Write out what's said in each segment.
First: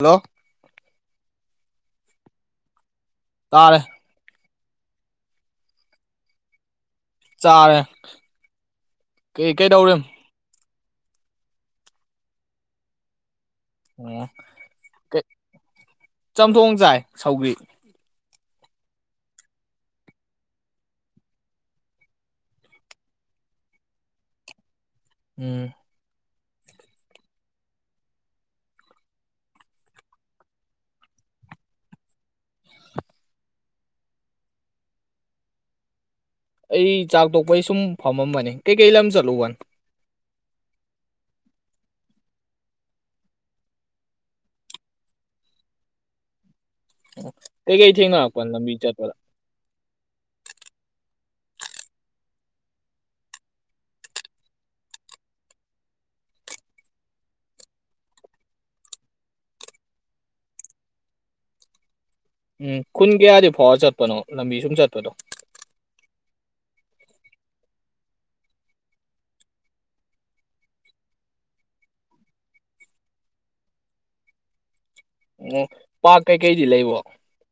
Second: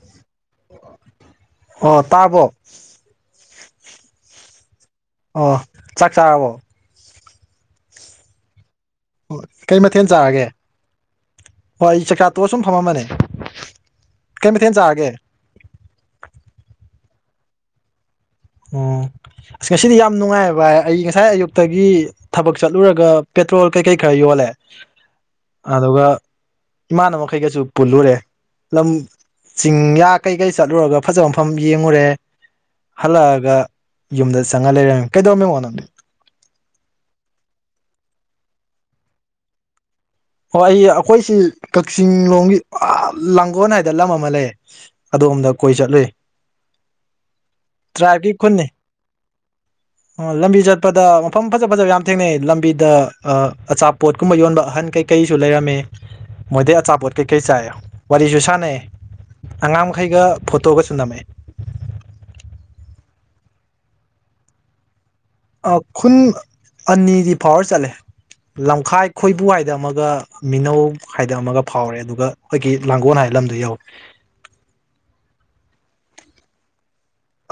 Hello ꯑꯣ ꯇꯥꯔꯕꯣ ꯇꯥꯔꯦ ꯑꯣ ꯆꯥꯛ ꯆꯥꯔꯕꯣ ꯆꯥꯔꯦ ꯀꯩ ꯃꯊꯦꯜ ꯆꯥꯔꯒꯦ ꯍꯣꯏ ꯑꯩ ꯆꯥꯛꯆꯥꯇꯣꯛꯑ ꯁꯨꯝ ꯐꯝꯃꯝꯕꯅꯦ ꯑꯣ ꯀꯩ ꯃꯊꯦꯜ ꯆꯥꯔꯒꯦ ꯆꯝꯊꯣꯡ ꯆꯥꯏ ꯁꯧꯒ꯭ꯔꯤ ꯎꯝ ꯑꯁ ꯉꯁꯤꯗꯤ ꯌꯥꯝ ꯅꯨꯡꯉꯥꯏ ꯚꯥꯏ ꯑꯩ ꯉꯁꯥꯏ ꯑꯌꯨꯛꯇꯒꯤ ꯊꯕꯛ ꯆꯠꯂꯨꯔꯒ ꯄꯦꯇ꯭ꯔꯣꯜ ꯀꯩꯀꯩ ꯈꯔ ꯌꯣꯜꯂꯦ ꯎꯝ ꯑꯗꯨꯒ ꯏꯃꯥꯟꯅꯕꯈꯩꯒꯁꯨ ꯄꯨꯜꯂꯨꯔꯦ ꯂꯝ ꯆꯤꯡꯌꯥ ꯀꯩꯀꯩ ꯆꯠꯂꯨꯔꯒ ꯐꯥꯖꯕ ꯃꯐꯝ ꯌꯦꯡꯉꯨꯔꯦ ꯍꯥꯜꯂꯛꯑꯒꯥ ꯌꯨꯝꯗ ꯆꯪꯉ ꯂꯩꯔꯝꯃꯤ ꯀꯩꯗꯧꯔꯝꯃꯤꯅꯣ ꯅꯪꯗꯤ ꯑꯩ ꯆꯥꯛ ꯇꯣꯛꯄꯩ ꯁꯨꯝ ꯐꯝꯃꯝꯕꯅꯤ ꯀꯩꯀꯩ ꯂꯝ ꯆꯠꯂꯨꯕꯅꯣ ꯑꯣ ꯑꯩ ꯑꯩꯈꯣꯏꯁꯤ ꯀꯛꯆꯤꯡꯂꯣꯝꯒꯤ ꯑꯥ ꯂꯥꯡꯒꯣꯜ ꯍꯥꯏꯗꯅ ꯂꯝ ꯑꯃꯥ ꯂꯩ ꯑꯗꯣꯝꯗ ꯀꯣꯏ ꯆꯠꯂꯨꯏ ꯎꯝ ꯎꯝ ꯀꯩ ꯀꯩ ꯊꯦꯡꯅꯔꯛꯄ ꯂꯝꯕꯤ ꯆꯠꯄꯗ ꯑꯥ ꯂꯝꯕꯤ ꯆꯠꯄꯗ ꯃꯐꯝ ꯐꯖ ꯐꯖꯕ ꯌꯥꯝ ꯊꯦꯡꯅꯩ ꯂꯝꯕꯤꯗ ꯑꯥ ꯑꯆꯥꯄꯣꯠ ꯀꯨꯝꯕ ꯌꯣꯟꯕ ꯑꯍꯥꯟ ꯀꯩꯩ ꯀꯩꯁꯨ ꯂꯩꯔꯝꯃꯦ ꯃꯣꯏꯗꯩ ꯑꯆꯥꯄꯣꯠ ꯀꯩꯀꯩ ꯆꯥꯏ ꯋꯥꯔꯤꯁꯨ ꯁꯥꯟꯅꯩ ꯑꯉꯥꯡ ꯃꯈꯩꯒ ꯐꯣꯇꯣꯒꯁꯨ ꯅꯝꯃꯛꯑꯦ ꯎꯝ ꯈꯨꯟ ꯀꯌꯥꯗꯤ ꯐꯥꯎꯔ ꯆꯠꯄꯅꯣ ꯂꯝꯕꯤ ꯁꯨꯝ ꯆꯠꯄꯗꯣ ꯑꯥ ꯈꯨꯟ ꯑꯅꯤꯗꯤ ꯐꯥꯎꯔ ꯆꯠꯂꯦ ꯂꯝꯈꯥꯏ ꯈꯣꯏꯕꯨ ꯍꯥꯏꯗ ꯑꯃꯥꯒ ꯃꯤꯅꯧ ꯍꯥꯏꯗ ꯑꯃꯥꯒ ꯐꯥꯎꯔꯦ ꯑꯗꯨꯒ ꯑꯩꯈꯣꯏꯒꯤ ꯂꯥꯡꯒꯣꯜ ꯍꯥꯏꯕ ꯂꯝꯗꯣ ꯌꯧꯏ ꯑꯣ ꯄꯥꯛ ꯀꯩꯀꯩꯗꯤ ꯂꯩꯕꯣ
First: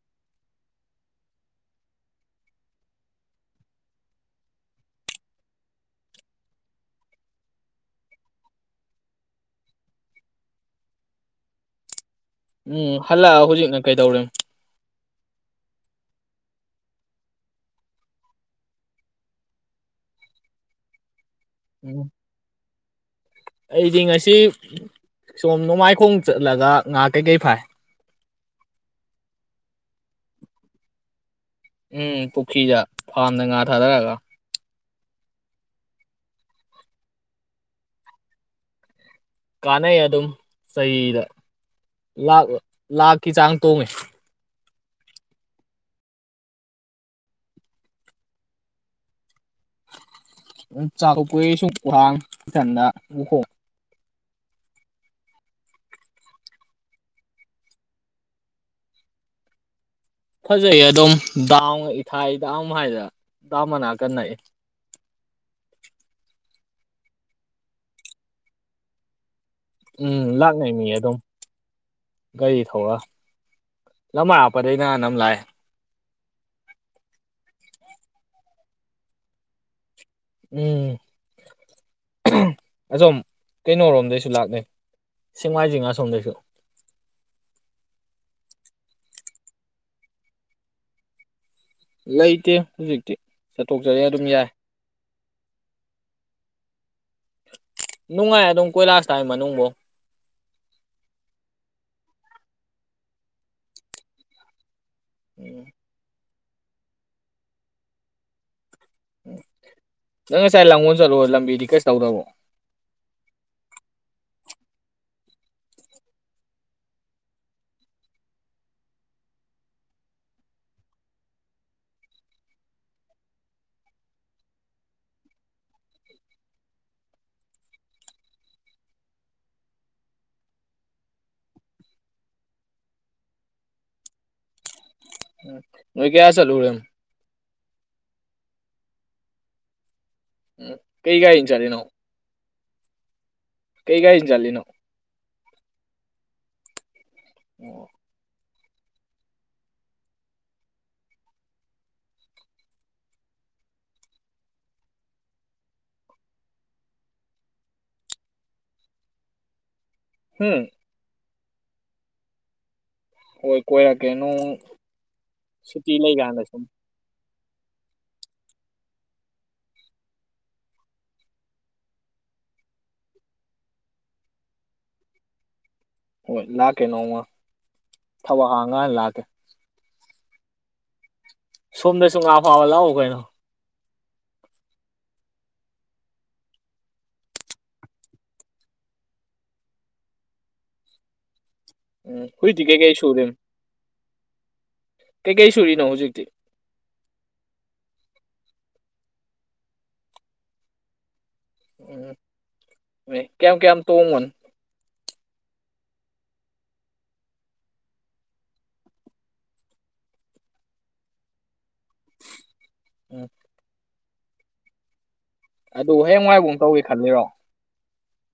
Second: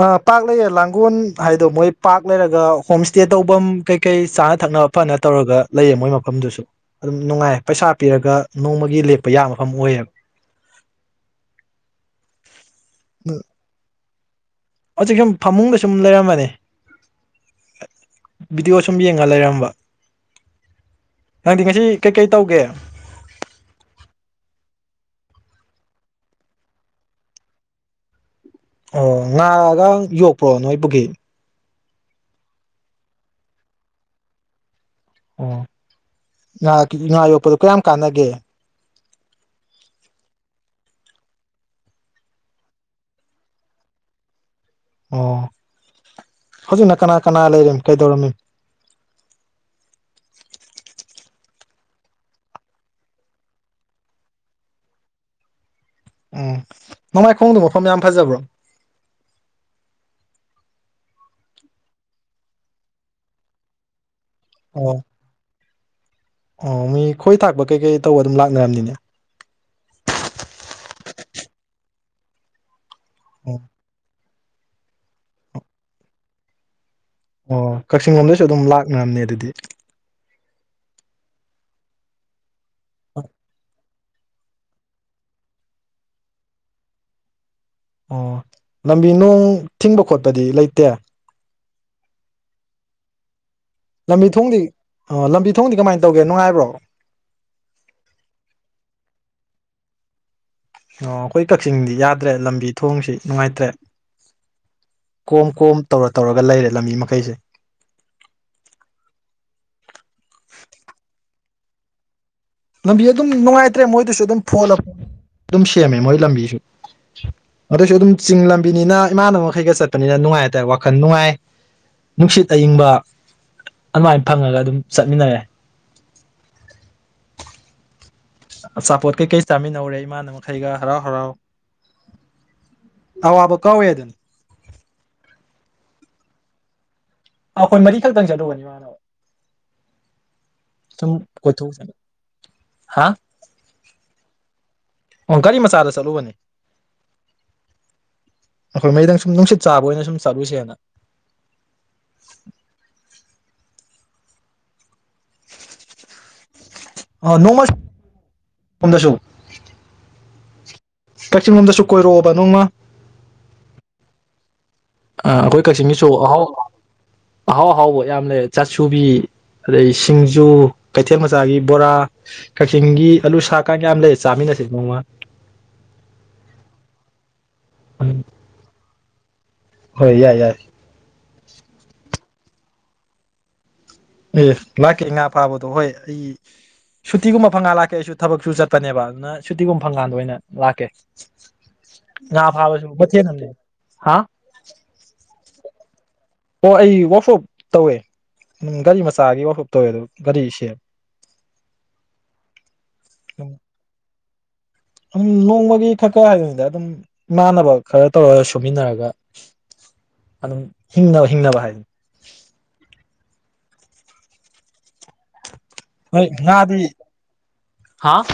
ꯑꯥ ꯄꯥꯛ ꯂꯩꯑꯦ ꯂꯥꯡꯒꯣꯜ ꯍꯥꯏꯗꯣ ꯃꯣꯏ ꯄꯥꯛ ꯂꯩꯔꯒ ꯍꯣꯝ ꯏꯁꯇꯦ ꯇꯧꯐꯝ ꯀꯩꯀꯩ ꯆꯥꯅ ꯊꯛꯅꯕ ꯐꯅ ꯇꯧꯔꯒ ꯂꯩꯑꯦ ꯃꯣꯏ ꯃꯐꯝꯗꯨꯁꯨ ꯑꯗꯨꯝ ꯅꯨꯡꯉꯥꯏꯌꯦ ꯄꯩꯁꯥ ꯄꯤꯔꯒ ꯅꯣꯡꯃꯒꯤ ꯂꯦꯛꯄ ꯌꯥ ꯃꯐꯝ ꯑꯣꯏꯌꯦꯕ ꯎꯝ ꯍꯜꯂꯛꯑ ꯍꯧꯖꯤꯛꯅ ꯀꯩ ꯇꯧꯔꯤ ꯍꯧꯖꯤꯛ ꯁꯨꯝ ꯐꯃꯨꯡꯒ ꯁꯨꯝ ꯂꯩꯔꯝꯕꯅꯤ ꯚꯤꯗꯤꯑꯣ ꯁꯨꯝ ꯌꯦꯡꯉꯒ ꯂꯩꯔꯝꯕ ꯅꯪꯗꯤ ꯉꯁꯤ ꯎꯝ ꯀꯩꯀꯩ ꯇꯧꯒꯦ ꯑꯩꯗꯤ ꯉꯁꯤ ꯁꯣꯝ ꯅꯣꯡꯃꯥꯏꯈꯣꯡ ꯆꯠꯂꯒ ꯉꯥ ꯀꯩꯀꯩ ꯐꯥꯏ ꯑꯣ ꯉꯥ [unintelligible] ꯌꯣꯛꯄ꯭ꯔꯣ ꯅꯣꯏꯄꯨꯈꯤ ꯎꯝ ꯄꯨꯈ꯭ꯔꯤꯗ ꯐꯥꯔꯝꯗ ꯉꯥ ꯊꯥꯗꯔꯒ ꯑꯣ ꯉ ꯉꯥ ꯌꯣꯛꯄꯗꯨ ꯀꯌꯥꯝ ꯀꯥꯟꯅꯒꯦ ꯀꯥꯟꯅꯩ ꯑꯗꯨꯝ ꯆꯍꯤꯗ ꯂꯥꯛ ꯂꯥꯛꯀꯤ ꯆꯥꯡ ꯇꯣꯡꯉꯦ ꯑꯣ ꯍꯧꯖꯤꯛꯅ ꯀꯅꯥ ꯀꯅꯥ ꯂꯩꯔꯤ ꯀꯩꯗꯧꯔꯝꯃꯤ ꯎ ꯆꯥꯛꯀꯄꯨ ꯁꯨꯝ ꯎꯍꯥꯡ ꯏꯊꯟꯗ ꯎꯍꯣꯡ ꯎꯝ ꯅꯃꯥꯏꯈꯣꯡꯗꯣ ꯃꯐꯝ ꯌꯥꯝ ꯐꯖꯕ꯭ꯔꯣ ꯐꯖꯩꯌꯦ ꯑꯗꯨꯝ ꯗꯥꯎ ꯏꯊꯥꯏꯗꯥꯎꯝ ꯍꯥꯏꯗꯅ ꯗꯥꯝ ꯃꯅꯥ ꯀꯟꯅꯛꯑ ꯑꯣ ꯑꯣ ꯃꯤ ꯈꯣꯏ ꯊꯥꯛꯄ ꯀꯩꯀꯩ ꯇꯧꯕ ꯑꯗꯨꯝ ꯂꯥꯛꯅꯔꯝꯅꯤꯅꯦ ꯎꯝ ꯂꯥꯛꯅꯩ ꯃꯤ ꯑꯗꯨꯝ ꯒꯥꯔꯤ ꯊꯧꯔ ꯎꯝ ꯂꯝꯃꯥꯏ ꯍꯥꯞꯄꯗꯩꯅ ꯅꯝ ꯂꯥꯛꯑꯦ ꯑꯣ ꯀꯛꯆꯤꯡ ꯂꯣꯝꯗꯁꯨ ꯑꯗꯨꯝ ꯂꯥꯛꯅꯝꯅꯦ ꯑꯗꯨꯗꯤ ꯎꯝ [unintelligible] ꯑꯁꯣꯝ ꯀꯩꯅꯣꯔꯣꯝꯗꯩ ꯁꯨ ꯂꯥꯛꯅꯩ ꯁꯦꯡꯃꯥꯏꯖꯤꯡ ꯑꯁꯣꯝꯗꯩꯁꯨ ꯑꯣ ꯂꯝꯕꯤ ꯅꫭꯡ ꯊꯤꯡꯕ ꯈꯣꯠꯄꯗꯤ ꯂꯩꯇꯦ ꯂꯩꯇꯦ ꯍꯧꯖꯤꯛꯇꯤ ꯆꯊꯣꯛꯆꯔꯤ ꯑꯗꯨꯝ ꯂꯝꯕꯤ ꯌꯥꯏ ꯊꯣꯡꯗꯤ ꯑꯣ ꯂꯝꯕꯤ ꯊꯣꯡꯗꯤ ꯀꯃꯥꯏꯅ ꯇꯧꯒꯦ ꯅꯨꯡꯉꯥꯏꯕ꯭ꯔꯣ? ꯅꯨꯡꯉꯥꯏ ꯑꯗꯨꯝ ꯀꯣꯏꯂꯥꯁ ꯊꯥꯏ ꯃꯅꯨꯡꯕꯧ ꯫ ꯑꯣ ꯑꯩꯈꯣꯏ ꯀꯛꯆꯤꯡꯗꯤ ꯌꯥꯗ꯭ꯔꯦ ꯂꯝꯕꯤ ꯊꯣꯡꯁꯤ ꯅꯨꯡꯉꯥꯏꯇ꯭ꯔꯦ꯫ ꯀꯣꯝ- ꯎꯝ ꯀꯣꯝ ꯇꯧꯔ ꯇꯧꯔꯒ ꯂꯩꯔꯦ ꯂꯝꯕꯤ ꯃꯈꯩꯁꯦ꯫ ꯅꯪ ꯉꯁꯥꯏ ꯂꯥꯡꯒꯣꯜ ꯆꯠꯂꯨꯕꯗꯣ ꯂꯝꯕꯤꯗꯤ ꯀꯩꯁ ꯇꯧꯗꯕꯔꯣ? ꯂꯝꯕꯤ ꯑꯗꯨꯝ ꯅꯨꯡꯉꯥꯏꯇ꯭ꯔꯦ ꯃꯣꯏꯗꯁꯨ ꯑꯗꯨꯝ ꯐꯣꯠꯂꯦ ꯑꯗꯨꯝ ꯁꯦꯝꯃꯦ ꯃꯣꯏ ꯂꯝꯕꯤꯁꯨ ꯑꯗꯨꯏꯁꯨ ꯑꯗꯨꯝ ꯆꯤꯡ ꯂꯝꯕꯤꯅꯤꯅ ꯏꯃꯥꯟꯅꯕ ꯃꯈꯩꯒ ꯆꯠꯄꯅꯤꯅ ꯅꯨꯡꯉꯥꯏ ꯍꯥꯏꯇꯥꯔꯦ ꯋꯥꯈꯜ ꯅꯨꯡꯉꯥꯏ ꯅꯨꯡꯁꯤꯠ ꯑꯏꯤꯡꯕ ꯑꯗꯨꯃꯥꯏꯅ ꯐꯪꯉꯒ ꯑꯗꯨꯝ ꯆꯠꯃꯤꯟꯅꯔꯦ꯫ ꯑꯆꯥꯄꯣꯠ ꯀꯩꯀꯩ ꯆꯥꯃꯤꯟꯅꯧꯔꯦ ꯏꯃꯥꯅꯕ ꯃꯈꯩꯒ ꯍꯔꯥꯎ - ꯍꯔꯥꯎ ꯑꯋꯥꯕ ꯀꯥꯎꯋꯦ ꯑꯗꯨꯅꯤ꯫ ꯃꯣꯏ ꯀꯌꯥ ꯆꯂꯨꯔꯦꯝ ꯑꯈꯣꯏ ꯃꯔꯤꯈꯛꯇꯪ ꯆꯠꯂꯨꯕꯅꯤ ꯃꯥꯅꯕ ꯎ ꯀꯩ ꯒꯥꯔꯤ ꯆꯂꯤꯅꯣ ꯍꯥ ꯀꯩ ꯒꯥꯔꯤ ꯆꯂꯤꯅꯣ ꯑꯣꯒꯥꯔꯤ ꯃꯆꯥꯗ ꯆꯠꯂꯨꯕꯅꯦ ꯑꯣ ꯑꯈꯣꯏ ꯃꯩꯗꯪ ꯁꯨꯝ ꯅꯨꯡꯁꯤꯠ ꯆꯥꯕ ꯑꯣꯏꯅ ꯁꯨꯝ ꯆꯠꯂꯨꯁꯦꯅ ꯑ ꯅꯣꯡꯃ [unintelligible] ꯗꯁꯨ ꯍꯝ ꯀꯛꯆꯤꯡ ꯂꯣꯝꯗꯁꯨ ꯀꯣꯏꯔꯛꯑꯣꯕ ꯅꯣꯡꯃ ꯍꯣꯏ ꯀꯣꯏꯔꯀꯦ ꯅꯣꯡ ꯑꯩ ꯑꯈꯣꯏ ꯁꯨꯇꯤ ꯀꯛꯆꯤꯡꯒꯤꯁꯨ ꯂꯩꯀꯥꯟꯗ ꯁꯨꯝ ꯑꯍꯥꯎꯕ ꯑꯍꯥꯎ ꯑꯍꯥꯎꯕ ꯌꯥꯝ ꯂꯩꯔꯦ ꯆꯥꯁꯨꯕꯤ ꯑꯗꯩ ꯁꯤꯡꯖꯨ ꯀꯩꯊꯦꯜ ꯃꯆꯥꯒꯤ ꯕꯣꯔꯥ ꯀꯛꯆꯤꯡꯒꯤ ꯑꯂꯨ ꯁꯥꯛꯀꯥ ꯌꯥꯝ ꯂꯩꯔꯦ ꯆꯥꯃꯤꯟꯅꯁꯤ ꯅꯣꯡꯃ ꯍꯣꯏ ꯂꯥꯀꯦ ꯅꯣꯡꯃ ꯎꯝ ꯊꯋꯥ ꯍꯥꯡꯉ ꯂꯥꯛꯀꯦ ꯍꯣꯏ ꯌꯥꯏ ꯌꯥꯏ ꯍꯥꯎꯕ ꯂꯥꯎꯑꯣ ꯀꯩꯅꯅꯣ ꯑꯦ ꯂꯥꯛꯀꯦ ꯉꯥ ꯐꯥꯕꯗꯣ ꯍꯣꯏ ꯑꯩ ꯁꯨꯇꯤꯒꯨꯝꯕ ꯐꯪꯉꯥꯟ ꯂꯥꯛꯀꯦ ꯑꯩꯁꯨ ꯊꯕꯛꯁꯨ ꯆꯠꯄꯅꯦꯕ ꯑꯗꯨꯅ ꯁꯨꯇꯤꯒꯨꯝꯕ ꯐꯪꯀꯥꯟꯗ ꯑꯣꯏꯅ ꯂꯥꯛꯀꯦ ꯎꯝ ꯉꯥ ꯍꯨꯏꯗꯤ ꯐꯥꯕꯁꯨ ꯀꯩꯀꯩ ꯁꯨꯔꯤ ꯃꯊꯦꯜ ꯑꯃꯅꯦ ꯍꯥ ꯀꯩꯀꯩ ꯁꯨꯔꯤꯅꯣ ꯍꯧꯖꯤꯛꯇꯤ ꯑꯣ ꯑꯩ ꯋꯥꯛꯁꯣꯞ ꯇꯧꯋꯦ ꯎꯝ ꯒꯥꯔꯤ ꯃꯆꯥꯒꯤ ꯋꯥꯛꯁꯣꯞ ꯇꯧꯋꯦ ꯑꯗꯨ ꯒꯥꯔꯤ ꯁꯦꯝ ꯎꯝ ꯀꯌꯥꯝ ꯀꯌꯥꯝ ꯇꯣꯡ ꯑꯨꯝ ꯅꯣꯡꯃꯒꯤ ꯈꯛ ꯈꯔ ꯍꯥꯏꯗꯅꯤꯗ ꯑꯗꯨꯝ ꯏꯃꯥꯟꯅꯕ ꯈꯔ ꯇꯧꯔꯒ ꯁꯨꯃꯤꯟꯅꯔꯒ ꯑꯗꯨꯝ ꯍꯤꯡꯅꯕ ꯍꯤꯡꯅꯕ ꯍꯥꯏꯗꯨꯅꯤ ꯎꯝ ꯑꯗꯨ ꯍꯌꯦꯡꯋꯥꯏꯕꯧ ꯇꯧꯒꯦ ꯈꯜꯂꯤꯔꯣ ꯍꯥꯥ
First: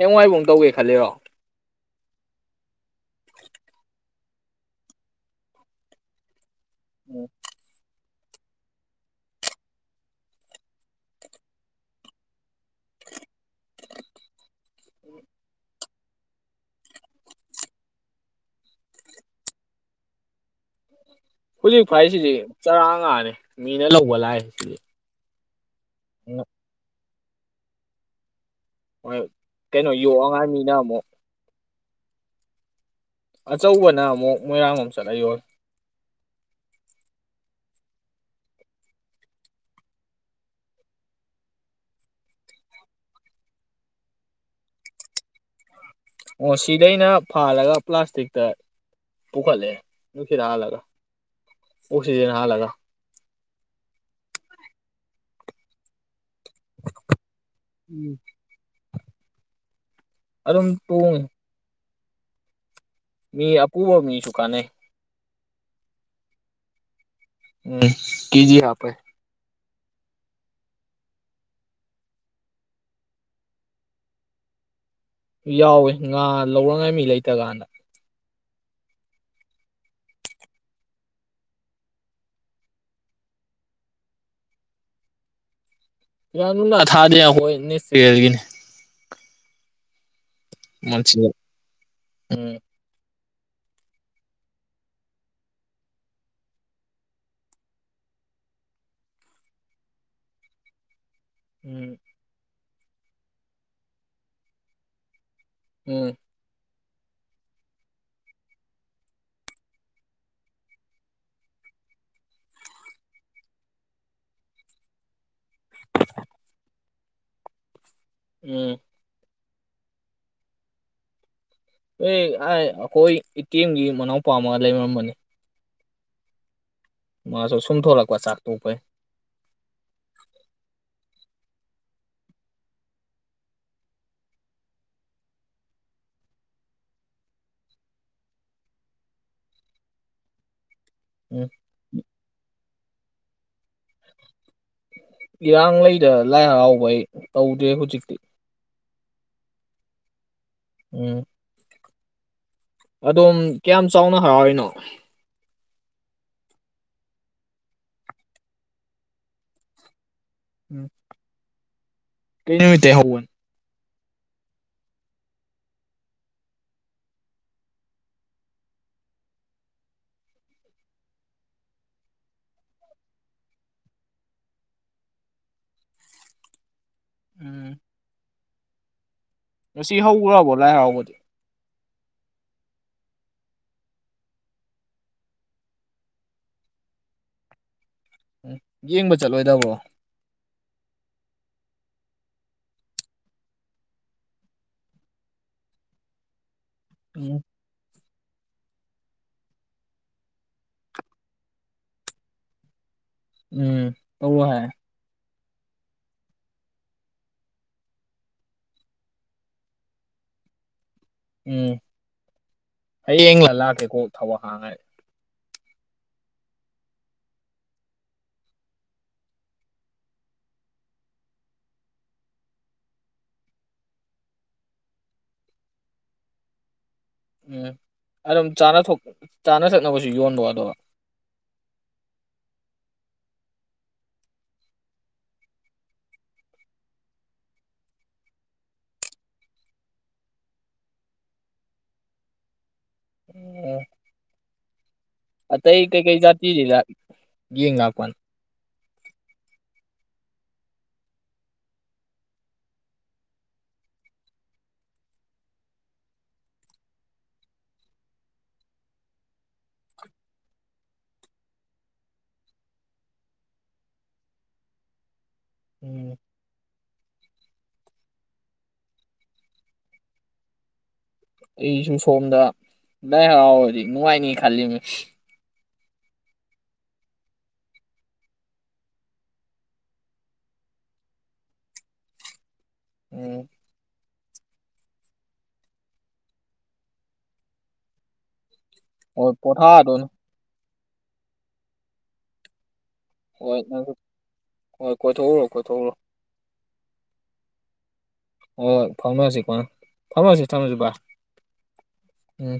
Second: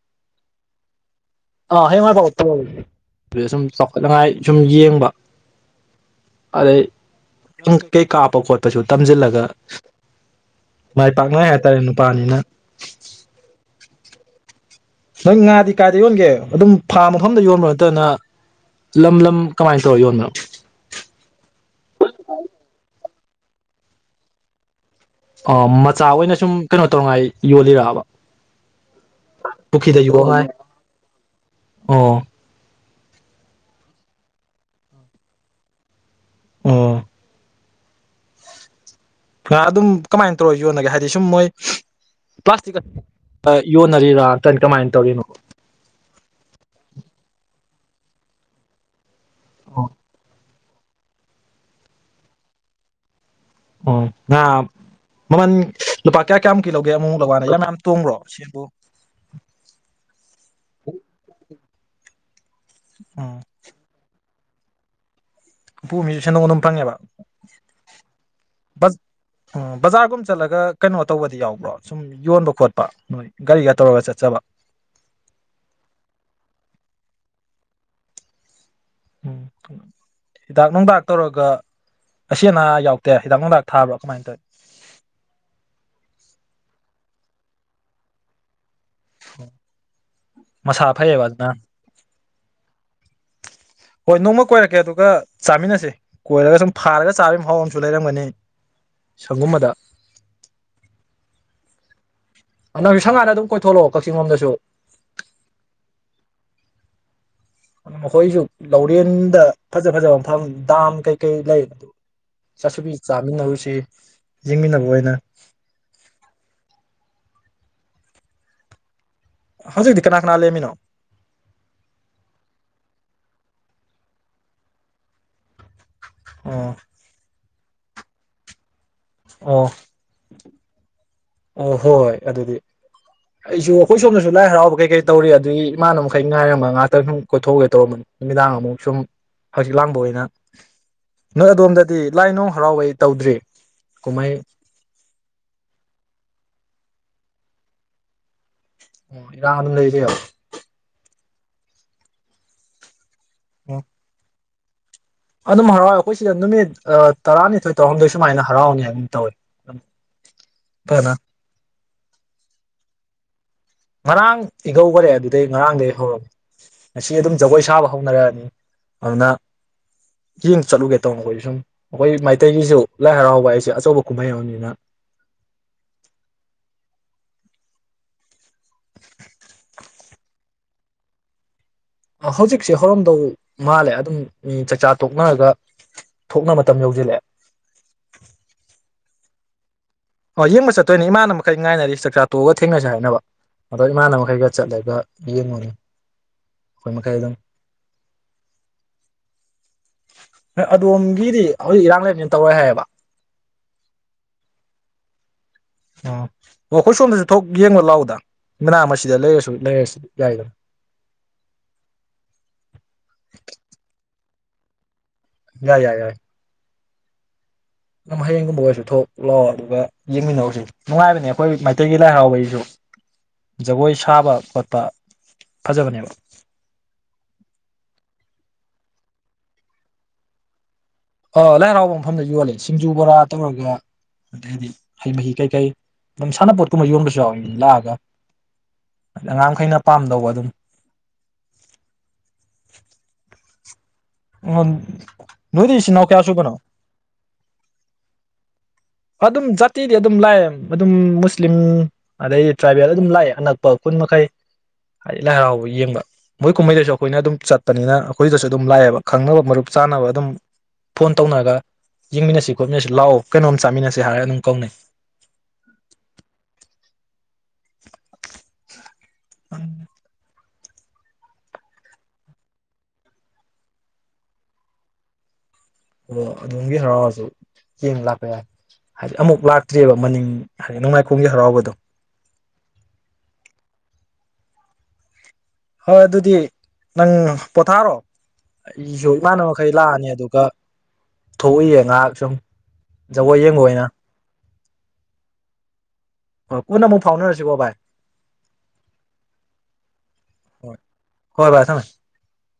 ꯍꯦꯡꯡꯋꯥꯏꯕꯧ ꯇꯧꯒꯦ ꯈꯜꯂꯤꯔꯣ ꯑꯥ ꯍꯌꯦꯡꯋꯥꯏ ꯐꯥꯎ [inaudible] ꯑꯗꯨ ꯁꯨꯝ ꯆꯥꯎꯈꯠꯅꯤꯉꯥꯏ ꯁꯨꯝ ꯌꯦꯡꯕ ꯑꯗꯩ ꯎꯝ ꯀ [unintelligible] ꯀꯥꯞꯄ ꯈꯣꯠꯄꯁꯨ ꯇꯝꯖꯤꯜꯂꯒ ꯃꯥꯏ ꯄꯥꯛꯅꯥꯏ ꯍꯥꯏꯇꯥꯔꯦ ꯅꯨꯄꯥꯅꯤꯅ ꯅꯪ ꯉꯥꯗꯤ ꯀꯥꯏꯗ ꯌꯣꯟꯒꯦ ꯑꯗꯨꯝ ꯐꯥ ꯃꯐꯝꯗ ꯌꯣꯟꯕ ꯅꯠꯇꯅ ꯂꯝ ꯂꯝ ꯀꯃꯥꯏꯅ ꯇꯧꯔ ꯌꯣꯟꯕꯅꯣ ꯍꯧꯖꯤꯛ ꯐꯥꯏꯁꯤꯗꯤ ꯆꯔꯥ ꯉꯥꯅꯤ ꯃꯤꯅ ꯂꯧꯕ ꯂꯥꯛꯑꯦ ꯁꯤꯗꯤ ꯑꯥ ꯃꯠ ꯆꯥ ꯑꯣꯏꯅ ꯁꯨꯝ ꯀꯩꯅꯣ ꯇꯧꯅꯉꯥꯏ ꯌꯣꯜꯂꯤꯔꯕ ꯍꯣꯏ ꯀꯩꯅꯣ ꯄꯨꯈ꯭ꯔꯤꯗ ꯌꯣꯛꯅꯉꯥꯏ ꯌꯣꯛꯉꯥꯏ ꯃꯤꯅ ꯑꯃꯨꯛ ꯑꯣ ꯑꯆꯧꯕꯅ ꯑꯃꯨꯛ ꯃꯣꯏꯔꯥꯡꯂꯣꯝ ꯆꯠꯂ ꯌꯣꯜ ꯑꯣ ꯑꯗꯨꯝ ꯀꯃꯥꯏꯅ ꯇꯧꯔ ꯌꯣꯟꯅꯒꯦ ꯍꯥꯏꯗꯤ ꯁꯨꯝ ꯃꯣꯏ ꯄ꯭ꯂꯥꯁꯇꯤꯛꯀ ꯌꯣꯟꯅꯔꯤꯔꯥ ꯅꯠꯇ ꯀꯃꯥꯏꯅ ꯇꯧꯔꯤꯅꯣ ꯑꯣ ꯁꯤꯗꯩꯅ ꯐꯥꯜꯂꯒꯥ ꯄ꯭ꯂꯥꯁꯇꯤꯛꯇ ꯄꯨꯈꯠꯂꯦ ꯑꯣ ꯅꯨꯡꯁꯤꯠ ꯍꯜꯂꯒꯥ ꯑꯣꯀ꯭ꯁꯤꯖꯦꯟ ꯍꯥꯟꯂꯒ ꯑꯣ [unintelligible] ꯃꯃꯟ ꯂꯨꯄꯥ ꯀꯌꯥ ꯀꯌꯥꯃꯨꯛꯀꯤ ꯂꯧꯒꯦ ꯑꯃꯨꯛ ꯃꯨꯛ ꯂꯧ ꯀꯥꯟꯗ ꯃꯌꯥꯝ ꯃꯌꯥꯝ ꯎꯝ ꯇꯣꯡꯕ꯭ꯔꯣ ꯁꯦꯟꯕꯣ ꯑꯗꯨꯝ ꯇꯣꯡꯉꯦ ꯎꯝ ꯃꯤ ꯑꯄꯨꯕ ꯃꯤꯁꯨ ꯀꯥꯅꯩ ꯑꯄꯨꯕ ꯃꯤꯁꯨ ꯁꯦꯟꯗꯣꯡ ꯑꯗꯨꯝ ꯐꯪꯉꯦꯕ ꯎꯝ ꯀꯦꯖꯤ ꯍꯥꯄꯩ ꯑꯣ ꯕꯖꯥꯔꯒꯨꯝ ꯆꯠꯂꯒ ꯀꯩꯅꯣ ꯇꯧꯕꯗꯤ ꯌꯥꯎꯕ꯭ꯔꯣ ꯁꯨꯝ ꯌꯣꯟꯕ ꯈꯣꯠꯄ ꯅꯣꯏ ꯒꯥꯔꯤꯒ ꯇꯧꯔꯒ ꯆꯠꯆꯕ ꯌꯥꯎꯋꯦ ꯉꯥ ꯂꯧꯔꯉꯥꯏ ꯃꯤ ꯂꯩꯇ ꯀꯥꯟꯗ ꯎꯝ ꯍꯤꯗꯥꯛ ꯅꯨꯡꯗꯥꯛ ꯇꯧꯔꯒ ꯑꯁꯤ ꯑꯅꯥ ꯌꯥꯎꯗꯦ ꯍꯤꯗꯥꯛ ꯅꯨꯡꯗꯥꯛ ꯊꯥꯕ꯭ꯔꯣ ꯀꯃꯥꯏꯅ ꯇꯧꯋꯤ ꯍꯤꯗꯥꯛ ꯅꯨꯪꯗꯥꯛ ꯊꯥꯗꯦ ꯑꯩꯈꯣꯏ ꯅꯦꯛꯁ ꯌꯤꯑꯔꯒꯤꯅꯤ ꯍꯣꯏ ꯃꯁꯥ ꯃꯆꯤ ꯐꯩꯌꯦꯕ ꯑꯗꯨꯅ ꯎꯝ ꯍꯣꯏ ꯅꯣꯡꯃ ꯀꯣꯏꯔꯛꯀꯦ ꯑꯗꯨꯒ ꯆꯥꯃꯤꯟꯅꯁꯦ ꯀꯣꯏꯔꯒ ꯁꯨꯝ ꯐꯥꯔꯒ ꯆꯥꯕꯒꯤ ꯃꯍꯥꯎ ꯑꯃꯁꯨ ꯂꯩꯔꯝꯒꯅꯤ ꯁꯪꯒꯨꯝꯕꯗ ꯎꯝ ꯅꯡ ꯁꯪꯉ ꯑꯗꯨꯝ ꯀꯣꯏꯊꯣꯛꯂꯛꯑꯣ ꯀꯛꯆꯤꯡ ꯂꯣꯝꯗꯁꯨ ꯎꯝ ꯑꯩꯈꯣꯏꯁꯨ ꯂꯧꯔꯦꯟꯗ ꯐꯖ ꯐꯖꯕ ꯃꯐꯝ ꯗꯥꯝ ꯀꯩꯀꯩ ꯂꯩ ꯆꯥꯁꯨꯕꯤ ꯆꯥꯃꯤꯟꯅꯔꯨꯁꯤ ꯌꯦꯡꯃꯤꯟꯅꯕ ꯑꯣꯏꯅ ꯎꯝ ꯍꯧꯖꯤꯛꯇꯤ ꯀꯅꯥ ꯀꯅꯥ ꯂꯩꯔꯝꯃꯤꯅꯣ ꯑꯦ ꯑꯩꯈꯣꯏ ꯏꯇꯦꯝꯒꯤ ꯃꯅꯥꯎꯄꯥꯝꯃꯒ ꯂꯩꯃꯔꯝꯕꯅꯤ ꯑꯣ ꯃꯥꯁꯨ ꯁꯨꯝ ꯊꯣꯛꯂꯛꯄ ꯆꯥꯛ ꯇꯣꯛꯄꯩ ꯑꯣ ꯑꯣ ꯍꯣꯏ ꯍꯣꯏ ꯑꯗꯨꯗꯤ ꯑꯩꯁꯨ ꯑꯩꯈꯣꯏ ꯁꯣꯝꯗꯁꯨ ꯂꯥꯏ ꯍꯔꯥꯎꯕ ꯀꯩ ꯀꯩ ꯇꯧꯔꯤ ꯑꯗꯨꯒꯤ ꯏꯃꯥꯟꯅꯕ ꯃꯈꯩ ꯉꯥꯏꯔꯝꯕ ꯉꯍꯥꯛꯇꯪ ꯁꯨꯝ ꯀꯣꯏꯊꯣꯛꯎꯒꯦ ꯇꯧꯔꯝꯕꯅꯤ ꯅꯨꯃꯤꯗꯥꯡ ꯑꯃꯨꯛ ꯁꯨꯝ ꯍꯛꯆꯤꯠ ꯂꯥꯡꯕ ꯑꯣꯏꯅ ꯎꯝ ꯅꯣꯏ ꯑꯗꯣꯝꯗꯗꯤ ꯂꯥꯏ ꯅꯨꯡ ꯍꯔꯥꯎꯕꯩ ꯇꯧꯗ꯭ꯔꯤ ꯀꯨꯝꯍꯩ ꯏꯌꯥꯥꯡ ꯂꯩꯗ ꯂꯥꯏ ꯍꯔꯥꯎꯕꯩ ꯇꯧꯗꯦ ꯍꯧꯖꯤꯛꯇꯤ ꯑꯣ ꯏꯔꯥꯡ ꯑꯗꯨꯝ ꯂꯩꯔꯤꯕ ꯎꯝ ꯑꯗꯣꯝ ꯀꯌꯥꯝ ꯆꯥꯎꯅ ꯍꯔꯥꯎꯔꯤꯅꯣ ꯑꯗꯨꯝ ꯍꯔꯥꯎꯋꯦ ꯑꯩꯈꯣꯏ ꯁꯤꯗ ꯅꯨꯃꯤꯠ ꯇꯔꯥꯅꯤꯊꯣꯏ ꯇꯔꯥꯍꯨꯝꯗꯣꯏ ꯁꯨꯃꯥꯏꯅ ꯍꯔꯥꯎꯅꯤ ꯍꯥꯏꯒꯨꯝ ꯇꯧꯋꯦ ꯎꯝ ꯐꯖꯅ ꯀꯩ ꯅꯨꯃꯤꯠꯇꯩ ꯍꯧꯕꯅꯣ ꯉꯔꯥꯡ ꯏꯀꯧꯈꯔꯦ ꯑꯗꯨꯗꯩ ꯉꯔꯥꯡꯗꯒꯤ ꯍꯧꯔꯃꯤ ꯉꯁꯤ ꯑꯗꯨꯝ ꯖꯒꯣꯏ ꯁꯥꯕ ꯍꯧꯅꯔꯛꯑꯅꯤ ꯑꯗꯨꯅ ꯌꯦꯡ ꯆꯠꯂꯨꯒꯦ ꯇꯧ ꯑꯩꯈꯣꯏꯁꯨ ꯁꯨꯝ ꯑꯩꯈꯣꯏ ꯃꯩꯇꯩꯒꯤꯁꯨ ꯂꯥꯏ ꯍꯔꯥꯎꯕ ꯍꯥꯏꯁꯦ ꯑꯆꯧꯕ ꯀꯨꯝꯍꯩ ꯑꯃꯅꯤꯅ꯫ [inaudible] ꯉꯁꯤ ꯍꯧꯈ꯭ꯔꯕꯣ ꯂꯥꯏ ꯍꯔꯥꯎꯕꯗꯤ ꯍꯧꯖꯤꯛꯁꯦ ꯍꯧꯔꯝꯗꯧ ꯃꯥꯜꯂꯦ ꯑꯗꯨꯝ ꯃꯤ ꯆꯥꯛꯆꯥ ꯊꯣꯛꯅꯔꯒ ꯊꯣꯛꯅ ꯃꯇꯝ ꯌꯧꯁꯤꯜꯂꯛꯑꯦ ꯎꯝ ꯌꯦꯡꯕ ꯆꯠꯂꯣꯏꯗꯕꯣ ꯑ ꯌꯦꯡꯕ ꯆꯠꯇꯣꯏꯅꯦ ꯏꯃꯥꯟꯅꯕ ꯃꯈꯩ ꯉꯥꯏꯅꯔꯤ ꯆꯥꯛꯆꯥꯥ ꯇꯣꯛꯑꯒ ꯊꯦꯡꯅꯁꯦ ꯍꯥꯏꯅꯕ ꯑꯗꯣ ꯏꯃꯥꯟꯅꯕ ꯃꯈꯩꯒ ꯆꯠꯂꯒ ꯌꯦꯡꯉꯨꯅꯤ꯫ ꯑꯩꯈꯣꯏ ꯃꯈꯩ ꯑꯗꯨꯝ ꯎꯝ ꯅꯣꯏ ꯑꯗꯣꯝꯒꯤꯗꯤ ꯍꯧꯖꯤꯛ ꯏꯔꯥꯡ ꯂꯩꯕꯅ ꯇꯧꯔꯦ ꯍꯥꯏꯌꯦꯕ꯫ ꯎꯝ ꯇꯧꯔꯣꯏ ꯍꯥꯏ꯫ ꯑꯣ ꯑꯣ ꯑꯩꯈꯣꯏ ꯁꯣꯝꯗꯁꯨ ꯊꯣꯛ ꯌꯦꯡꯕ ꯂꯥꯛꯎꯗ ꯃꯅꯥꯗ ꯂꯩꯔꯁꯨ ꯂꯩꯔꯁꯨ ꯌꯥꯏꯗꯅ ꯎꯝ ꯍꯌꯦꯡꯂ ꯂꯛꯀꯦ ꯀꯣ ꯊꯧꯋꯥ [unintelligible] ꯌꯥꯏ ꯌꯥꯏ ꯌꯥꯏ ꯑꯗꯨꯝ ꯍꯌꯦꯡꯒꯨꯝꯕ ꯑꯣꯏꯔꯁꯨ ꯊꯣꯛ ꯂꯥꯛꯑꯣ ꯑꯗꯨꯒ ꯌꯦꯡꯃꯤꯟꯅꯔꯁꯨ ꯅꯨꯡꯉꯥꯏꯕꯅꯦ ꯑꯩꯈꯣꯏ ꯃꯩꯇꯩꯒꯤ ꯂꯥꯏ ꯍꯔꯥꯎꯕꯩꯁꯨ ꯖꯒꯣꯏ ꯁꯥꯕ ꯈꯣꯠꯄ ꯐꯖꯕꯅꯦꯕ ꯎꯝ ꯑꯗꯨꯝ ꯆꯥꯅ ꯊꯛꯅꯕꯁꯨ ꯌꯣꯟꯕꯣ ꯑꯗꯣ꯫ ꯑꯥ ꯂꯥꯏ ꯍꯔꯥꯎꯕ ꯃꯐꯝꯗ ꯌꯣꯜꯂꯤꯦ ꯁꯤꯡꯖꯨ ꯕꯣꯔꯥ ꯇꯧꯔꯒ ꯑꯗꯩꯗꯤ ꯍꯩ ꯃꯍꯤ ꯀꯩꯀꯩ ꯑꯗꯨꯝ ꯁꯥꯟꯅꯄꯣꯠ ꯀꯨꯝꯕ ꯌꯣꯟꯕꯁꯨ ꯌꯥꯎꯋꯤ ꯂꯥꯛꯑꯒ ꯑꯉꯥꯡꯈꯩꯅ ꯄꯥꯝꯗꯧꯕ ꯑꯗꯨꯝ ꯑꯣ ꯍ [unintelligible] ꯑꯇꯩ ꯀꯩꯀꯩ ꯖꯥꯇꯤꯗꯤ ꯌꯦꯡ ꯂꯥꯛꯄꯅꯣ ꯑꯗꯨꯝ ꯖꯥꯇꯤꯗꯤ ꯑꯗꯨꯝ ꯂꯥꯛꯑꯦ ꯑꯗꯨꯝ ꯃꯨꯁꯂꯤꯝ ꯑꯗꯩ ꯇ꯭ꯔꯥꯏꯕꯦꯜ ꯑꯗꯨꯝ ꯂꯥꯛꯑꯦ ꯑꯅꯛꯄ ꯈꯨꯟ ꯃꯈꯩ ꯍꯥꯏꯗꯤ ꯂꯥꯏ ꯍꯔꯥꯎꯕ ꯌꯦꯡꯕ ꯃꯣꯏ ꯀꯨꯝꯍꯩꯗꯁꯨ ꯑꯩꯈꯣꯏꯅ ꯑꯗꯨꯝ ꯆꯠꯄꯅꯤꯅ ꯑꯩꯈꯣꯏꯗꯁꯨ ꯑꯗꯨꯝ ꯂꯥꯛꯑꯦꯕ ꯈꯪꯅꯕ ꯃꯔꯨꯞ ꯆꯥꯅꯕ ꯑꯗꯨꯝ ꯐꯣꯟ ꯇꯧꯅꯔꯒ ꯌꯦꯡꯃꯤꯟꯅꯁꯤ ꯈꯣꯠꯃꯤꯟꯅꯁꯤ ꯂꯥꯛꯑꯣ ꯀꯩꯅꯣꯝ ꯆꯥꯃꯤꯟꯅꯁꯦ ꯍꯥꯏꯔ ꯑꯗꯨꯝ ꯀꯧꯅꯩ ꯎꯝ [unintelligible] ꯎꯝ ꯑꯩꯁꯨ ꯁꯣꯝꯗ ꯂꯥꯏ ꯍꯔꯥꯎꯔꯗꯤ ꯅꯨꯡꯉꯥꯏꯅꯤ ꯈꯜꯂꯤꯅꯤ ꯑꯣ ꯑꯗꯣꯝꯒꯤ ꯍꯔꯥꯎꯔꯁꯨ ꯌꯦꯡꯕ ꯂꯥꯛꯄ ꯌꯥꯏ ꯍꯥꯏꯗꯤ ꯑꯃꯨꯛ ꯂꯥꯛꯇ꯭ꯔꯤꯑꯕ ꯃꯅꯤꯡ ꯍꯥꯏꯗꯤ ꯅꯣꯡꯃꯥꯏꯈꯣꯡꯒꯤ ꯍꯔꯥꯎꯕꯗꯣ꯫ ꯎꯝ ꯍꯣꯏ ꯑꯗꯨꯗꯤ ꯅꯪ ꯄꯣꯊꯥꯔꯣ꯫ ꯑꯩꯁꯨ ꯍꯣꯏ ꯏꯃꯥꯟꯅꯕ ꯃꯈꯩ ꯄꯣꯊꯥꯗꯣꯅꯤ ꯂꯥꯛꯑꯅꯤ ꯑꯗꯨꯒ ꯊꯣꯛꯎꯌꯦ ꯉꯥꯏꯍꯥꯛ ꯁꯨꯝ꯫ ꯖꯒꯣꯏ ꯍꯣ ꯌꯦꯡꯕ ꯑꯣꯏꯅ ꯅꯪꯁꯨ ꯍꯣꯏ ꯀꯣꯏꯊꯣꯛꯎꯔꯣ ꯀꯣꯏꯊꯣꯛꯎꯔꯣ꯫ ꯍꯣꯏ ꯀꯣꯟꯅ ꯑꯃꯨꯛ ꯐꯥꯎꯅꯔꯁꯤꯀꯣ ꯚꯥꯏ꯫ ꯑꯣ ꯐꯥꯎꯅꯁꯦ ꯀꯣꯟꯅ ꯫ ꯊꯝꯃꯁꯤ ꯊꯝꯃꯁꯤ ꯍꯣꯏ ꯕꯥꯏ ꯍꯣꯏ ꯚꯥꯏ ꯊꯝꯃꯦ ꯎꯝ꯫